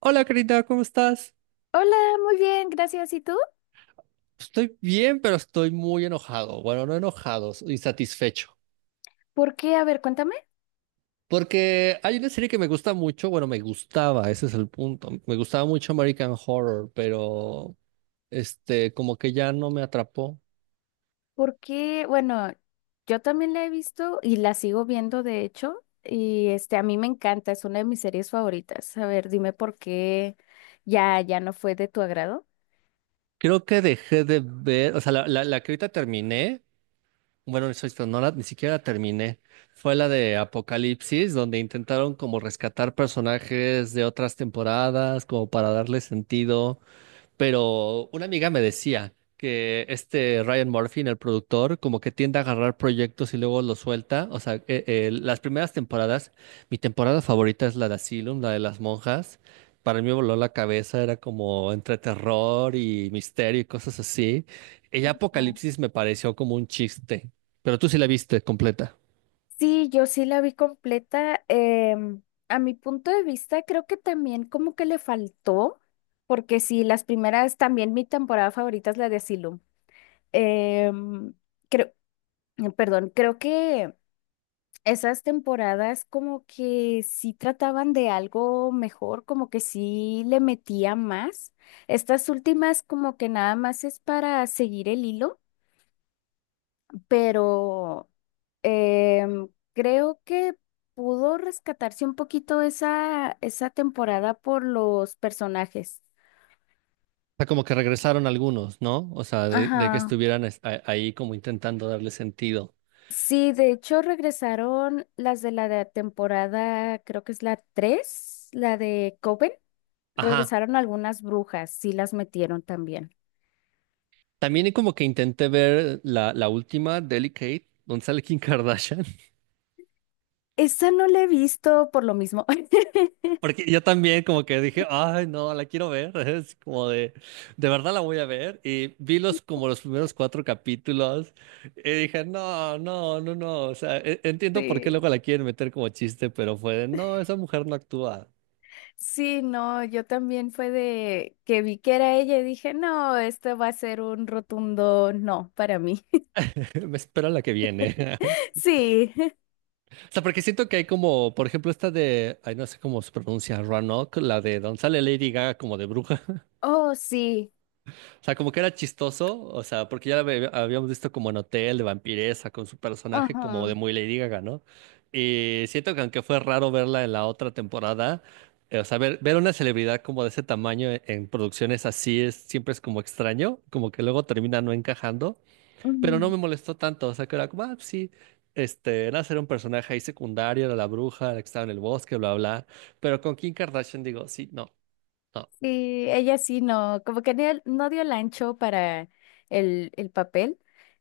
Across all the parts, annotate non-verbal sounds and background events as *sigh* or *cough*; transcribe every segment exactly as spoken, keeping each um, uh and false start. Hola, querida, ¿cómo estás? Hola, muy bien, gracias. ¿Y tú? Estoy bien, pero estoy muy enojado. Bueno, no enojado, insatisfecho. ¿Por qué? A ver, cuéntame. Porque hay una serie que me gusta mucho, bueno, me gustaba, ese es el punto. Me gustaba mucho American Horror, pero este, como que ya no me atrapó. ¿Por qué? Bueno, yo también la he visto y la sigo viendo, de hecho, y este, a mí me encanta, es una de mis series favoritas. A ver, dime por qué ya, ya no fue de tu agrado. Creo que dejé de ver, o sea, la, la, la que ahorita terminé, bueno, eso es- no la, ni siquiera la terminé. Fue la de Apocalipsis, donde intentaron como rescatar personajes de otras temporadas, como para darle sentido. Pero una amiga me decía que este Ryan Murphy, el productor, como que tiende a agarrar proyectos y luego los suelta. O sea, eh, eh, las primeras temporadas, mi temporada favorita es la de Asylum, la de las monjas. Para mí me voló la cabeza, era como entre terror y misterio y cosas así. Y ya Ah. Apocalipsis me pareció como un chiste, pero tú sí la viste completa. Sí, yo sí la vi completa. Em, a mi punto de vista, creo que también como que le faltó, porque sí, las primeras, también mi temporada favorita es la de Asylum. Em, creo, Perdón, creo que esas temporadas como que sí trataban de algo mejor, como que sí le metía más. Estas últimas como que nada más es para seguir el hilo, pero em, creo que pudo rescatarse un poquito esa, esa temporada por los personajes. O sea, como que regresaron algunos, ¿no? O sea, de, de que Ajá. estuvieran es- a- ahí como intentando darle sentido. Sí, de hecho regresaron las de la de temporada, creo que es la tres, la de Coven. Ajá. Regresaron algunas brujas, sí las metieron también. También como que intenté ver la, la última, Delicate, donde sale Kim Kardashian, Esa no la he visto por lo mismo. *laughs* *laughs* porque yo también como que dije, ay, no, la quiero ver, *laughs* es como de, de verdad la voy a ver, y vi los como los primeros cuatro capítulos, y dije, no, no, no, no, o sea, e- entiendo por qué Sí, luego la quieren meter como chiste, pero fue de, no, esa mujer no actúa, sí, no, yo también fue de que vi que era ella y dije, no, esto va a ser un rotundo no para mí. *laughs* *laughs* me espera la que viene. *laughs* Sí, O sea, porque siento que hay como, por ejemplo, esta de, ay, no sé cómo se pronuncia, Roanoke, la de donde sale Lady Gaga como de bruja. oh, sí, O sea, como que era chistoso, o sea, porque ya la ve- habíamos visto como en Hotel de vampiresa con su personaje como de ajá. muy Lady Gaga, ¿no? Y siento que aunque fue raro verla en la otra temporada, eh, o sea, ver, ver una celebridad como de ese tamaño en, en producciones así es siempre es como extraño, como que luego termina no encajando, pero no me molestó tanto, o sea, que era como, ah, sí, este, era ser un personaje ahí secundario, era la bruja, la que estaba en el bosque, bla, bla, pero con Kim Kardashian digo, sí, no. No. Sí, ella sí no, como que ni- no dio el ancho para el, el papel.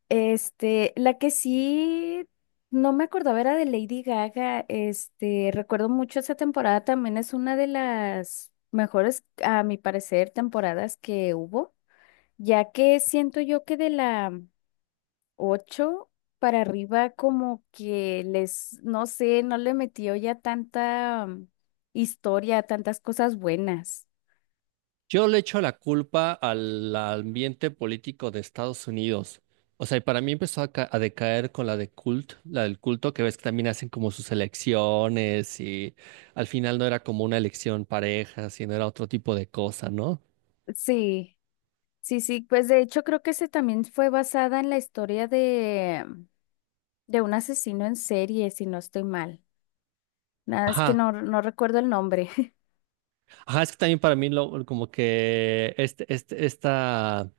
Este, la que sí no me acordaba era de Lady Gaga. Este, recuerdo mucho esa temporada, también es una de las mejores, a mi parecer, temporadas que hubo, ya que siento yo que de la ocho para arriba como que les, no sé, no le metió ya tanta mm, historia, tantas cosas buenas. Yo le echo la culpa al ambiente político de Estados Unidos. O sea, y para mí empezó a, ca- a decaer con la de cult, la del culto, que ves que también hacen como sus elecciones y al final no era como una elección pareja, sino era otro tipo de cosa, ¿no? Sí. Sí, sí, pues de hecho creo que ese también fue basada en la historia de, de un asesino en serie, si no estoy mal. Nada, es que Ajá, no, no recuerdo el nombre. *laughs* ajá, es que también para mí lo, como que este, este, esta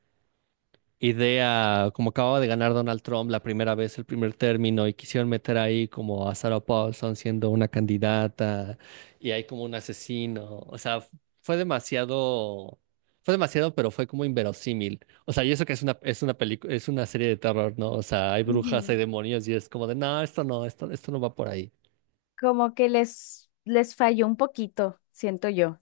idea, como acababa de ganar Donald Trump la primera vez, el primer término, y quisieron meter ahí como a Sarah Paulson siendo una candidata, y hay como un asesino, o sea, fue demasiado, fue demasiado, pero fue como inverosímil. O sea, y eso que es una, es una película, es una serie de terror, ¿no? O sea, hay brujas, hay Ujú. demonios, y es como de, no, esto no, esto, esto no va por ahí. Como que les, les falló un poquito, siento yo.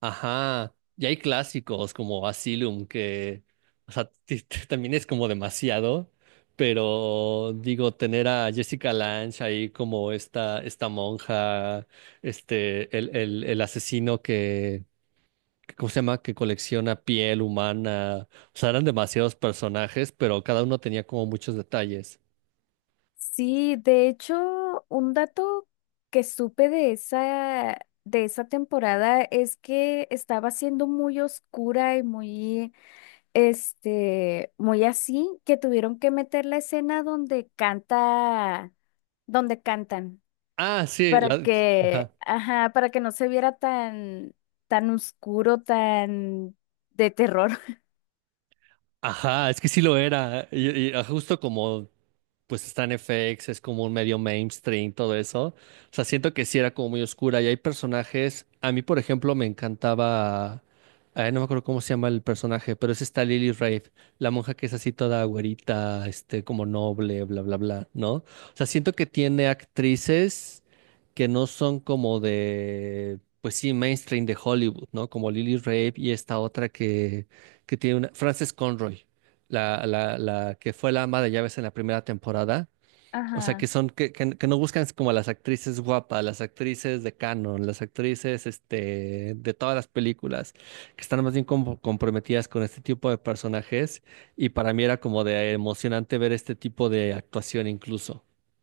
Ajá, y hay clásicos como Asylum que, o sea, *laughs* ti- ti- también es como demasiado, pero digo, tener a Jessica Lange ahí como esta, esta monja, este, el, el, el asesino que, que, ¿cómo se llama? Que colecciona piel humana, o sea, eran demasiados personajes, pero cada uno tenía como muchos detalles. Sí, de hecho, un dato que supe de esa, de esa temporada es que estaba siendo muy oscura y muy, este, muy así, que tuvieron que meter la escena donde canta, donde cantan, Ah, sí, para la- que, ajá, ajá, para que no se viera tan, tan oscuro, tan de terror. *laughs* ajá, es que sí lo era, y, y, ah, justo como pues está en F X, es como un medio mainstream, todo eso. O sea, siento que sí era como muy oscura y hay personajes, a mí por ejemplo me encantaba, ay, no me acuerdo cómo se llama el personaje, pero es esta Lily Rafe, la monja que es así toda güerita, este, como noble, bla, bla, bla, ¿no? O sea, siento que tiene actrices que no son como de, pues sí, mainstream de Hollywood, ¿no? Como Lily Rafe y esta otra que, que tiene una, Frances Conroy la, la, la que fue la ama de llaves en la primera temporada. O sea, que Ajá. son, que, que, que no buscan como a las actrices guapas, las actrices de canon, las actrices este, de todas las películas, que están más bien como comprometidas con este tipo de personajes. Y para mí era como de emocionante ver este tipo de actuación incluso. *laughs*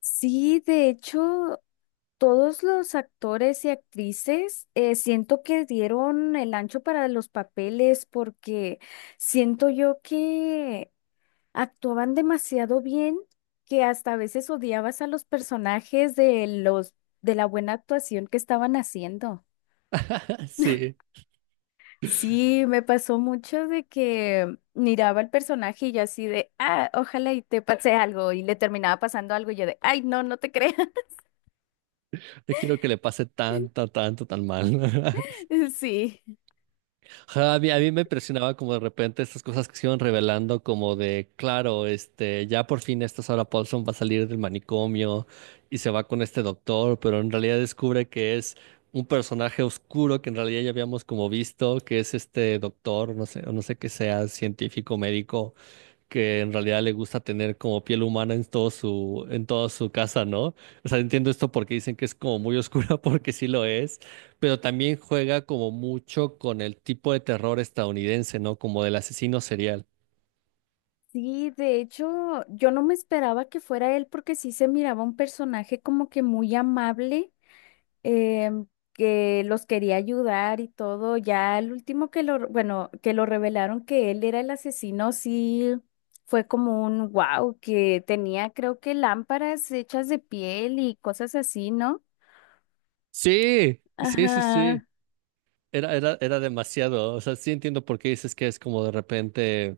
Sí, de hecho, todos los actores y actrices eh, siento que dieron el ancho para los papeles porque siento yo que actuaban demasiado bien que hasta a veces odiabas a los personajes de los de la buena actuación que estaban haciendo. Sí, Sí, me pasó mucho de que miraba al personaje y yo así de, ah, ojalá y te pase algo y le terminaba pasando algo y yo de, ay, no, no te creas. *laughs* no quiero que le pase tanto, tanto, tan mal. *laughs* Sí. Ajá, a mí, a mí me impresionaba como de repente estas cosas que se iban revelando, como de, claro, este, ya por fin esta Sarah Paulson va a salir del manicomio y se va con este doctor, pero en realidad descubre que es un personaje oscuro que en realidad ya habíamos como visto, que es este doctor, no sé, o no sé qué sea, científico, médico, que en realidad le gusta tener como piel humana en todo su, en toda su casa, ¿no? O sea, entiendo esto porque dicen que es como muy oscura, *laughs* porque sí lo es, pero también juega como mucho con el tipo de terror estadounidense, ¿no? Como del asesino serial. Sí, de hecho, yo no me esperaba que fuera él porque sí se miraba un personaje como que muy amable em, que los quería ayudar y todo. Ya el último que lo, bueno, que lo revelaron que él era el asesino, sí fue como un wow, que tenía creo que lámparas hechas de piel y cosas así, ¿no? Sí, sí, sí, Ajá. Sí. Era, era, era demasiado. O sea, sí entiendo por qué dices que es como de repente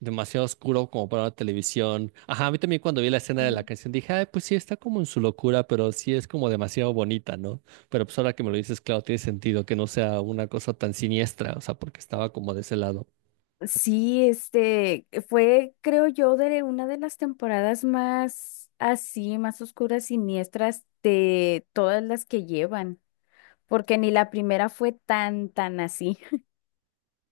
demasiado oscuro como para una televisión. Ajá, a mí también cuando vi la escena de la Mm. canción dije, ay, pues sí, está como en su locura, pero sí es como demasiado bonita, ¿no? Pero pues ahora que me lo dices, claro, tiene sentido que no sea una cosa tan siniestra, o sea, porque estaba como de ese lado. Sí, este fue, creo yo, de una de las temporadas más así, más oscuras, siniestras de todas las que llevan, porque ni la primera fue tan, tan así.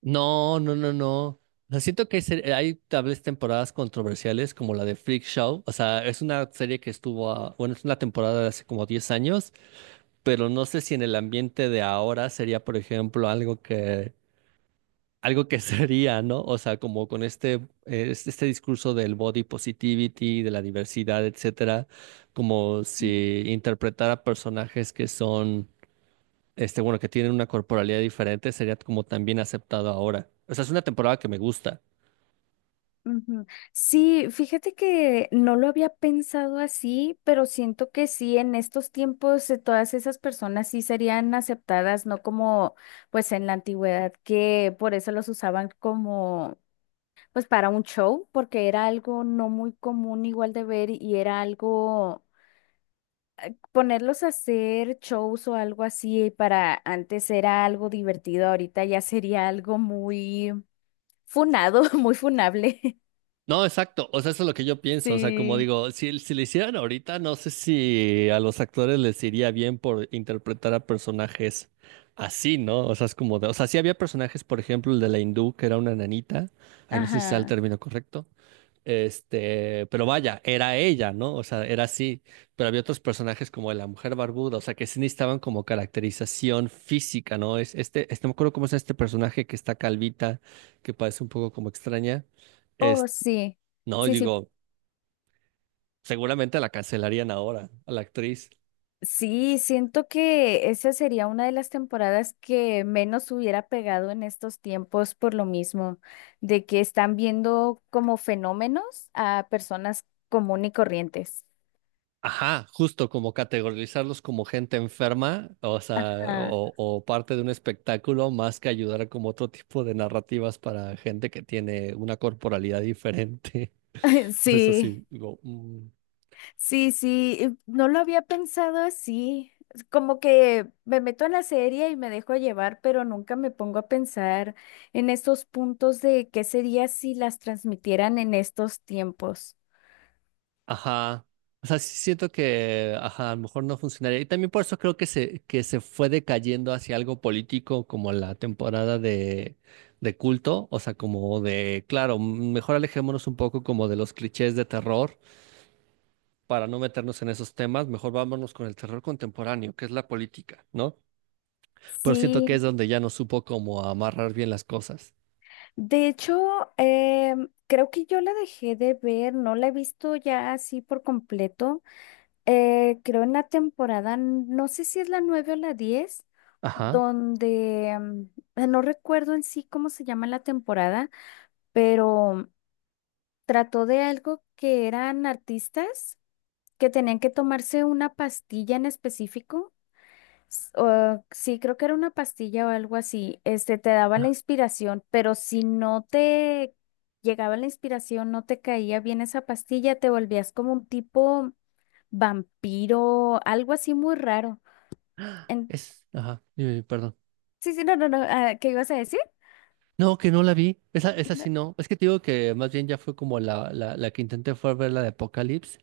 No, no, no, no. O sea, siento que se- hay tal vez temporadas controversiales como la de Freak Show. O sea, es una serie que estuvo, a- bueno, es una temporada de hace como diez años, pero no sé si en el ambiente de ahora sería, por ejemplo, algo que algo que sería, ¿no? O sea, como con este, eh, es- este discurso del body positivity, de la diversidad, etcétera, como si interpretara personajes que son, este, bueno, que tienen una corporalidad diferente, sería como también aceptado ahora. O sea, es una temporada que me gusta. Ujú. Sí, fíjate que no lo había pensado así, pero siento que sí, en estos tiempos eh, todas esas personas sí serían aceptadas, no como pues en la antigüedad, que por eso los usaban como pues para un show, porque era algo no muy común igual de ver y era algo ponerlos a hacer shows o algo así para antes era algo divertido, ahorita ya sería algo muy funado, *laughs* muy funable. *laughs* No, exacto. O sea, eso es lo que yo pienso. O sea, como Sí. digo, si, si lo hicieran ahorita, no sé si a los actores les iría bien por interpretar a personajes así, ¿no? O sea, es como de, o sea, sí había personajes, por ejemplo, el de la hindú, que era una nanita. Ahí no sé si sea el Ajá. término correcto. Este, pero vaya, era ella, ¿no? O sea, era así. Pero había otros personajes como la mujer barbuda, o sea, que sí necesitaban como caracterización física, ¿no? Es este, este, no me acuerdo cómo es este personaje que está calvita, que parece un poco como extraña. Oh, Este, sí, no, sí, sí, digo, seguramente la cancelarían ahora, a la actriz. sí, siento que esa sería una de las temporadas que menos hubiera pegado en estos tiempos por lo mismo, de que están viendo como fenómenos a personas común y corrientes. Ajá, justo como categorizarlos como gente enferma, o sea, Ah, o, o parte de un espectáculo, más que ayudar a como otro tipo de narrativas para gente que tiene una corporalidad diferente. *laughs* *laughs* Entonces, eso sí, sí, digo, mm. sí, sí, eh, no lo había pensado así. Es como que me meto en la serie y me dejo llevar, pero nunca me pongo a pensar en estos puntos de qué sería si las transmitieran en estos tiempos. Ajá. O sea, sí siento que, ajá, a lo mejor no funcionaría. Y también por eso creo que se, que se fue decayendo hacia algo político como la temporada de, de culto. O sea, como de, claro, mm, mejor alejémonos un poco como de los clichés de terror para no meternos en esos temas. Mejor vámonos con el terror contemporáneo, que es la política, ¿no? Pero siento que es Sí, donde ya no supo como amarrar bien las cosas. de hecho, em, creo que yo la dejé de ver, no la he visto ya así por completo. Eh, creo en la temporada, n- no sé si es la nueve o la diez, Ajá. donde em, eh, no recuerdo en sí cómo se llama la temporada, pero trató de algo que eran artistas que tenían que tomarse una pastilla en específico. S- o- sí, creo que era una pastilla o algo así. Este, te daba la Ah, inspiración, pero si no te llegaba la inspiración, no te caía bien esa pastilla, te volvías como un tipo vampiro, algo así muy raro. En- es, ajá, dime, dime, perdón. sí, sí, no, no, no. Ah, ¿qué ibas a decir? No, que no la vi. Esa, esa sí No, no. Es que te digo que más bien ya fue como la, la, la que intenté fue ver la de Apocalypse.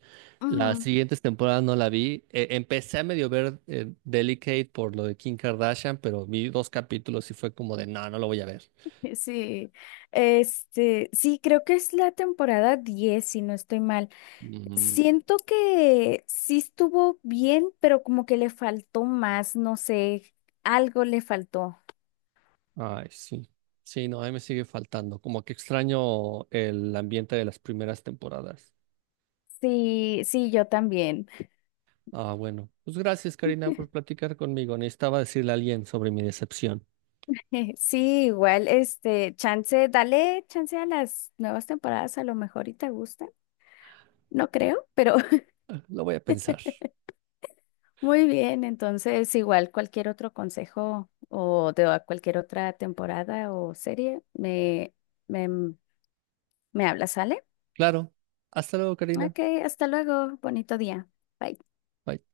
Las ujú, siguientes temporadas no la vi. Eh, empecé a medio ver eh, Delicate por lo de Kim Kardashian, pero vi dos capítulos y fue como de, no, no lo voy a ver. *laughs* sí, este, sí, creo que es la temporada diez si no estoy mal. Mm, Siento que sí estuvo bien, pero como que le faltó más, no sé, algo le faltó. ay, sí. Sí, no, ahí me sigue faltando. Como que extraño el ambiente de las primeras temporadas. Sí, sí, yo también. Ah, bueno. Pues gracias, Karina, por platicar conmigo. Necesitaba decirle a alguien sobre mi decepción. *laughs* Sí, igual, este, chance, dale chance a las nuevas temporadas, a lo mejor y te gusta. No creo, pero *laughs* Ah, lo voy a pensar. muy bien. Entonces, igual cualquier otro consejo o de a cualquier otra temporada o serie, me, me, me hablas, ¿sale? Claro. Hasta luego, Karina. Ok, hasta luego, bonito día. Bye. Bye.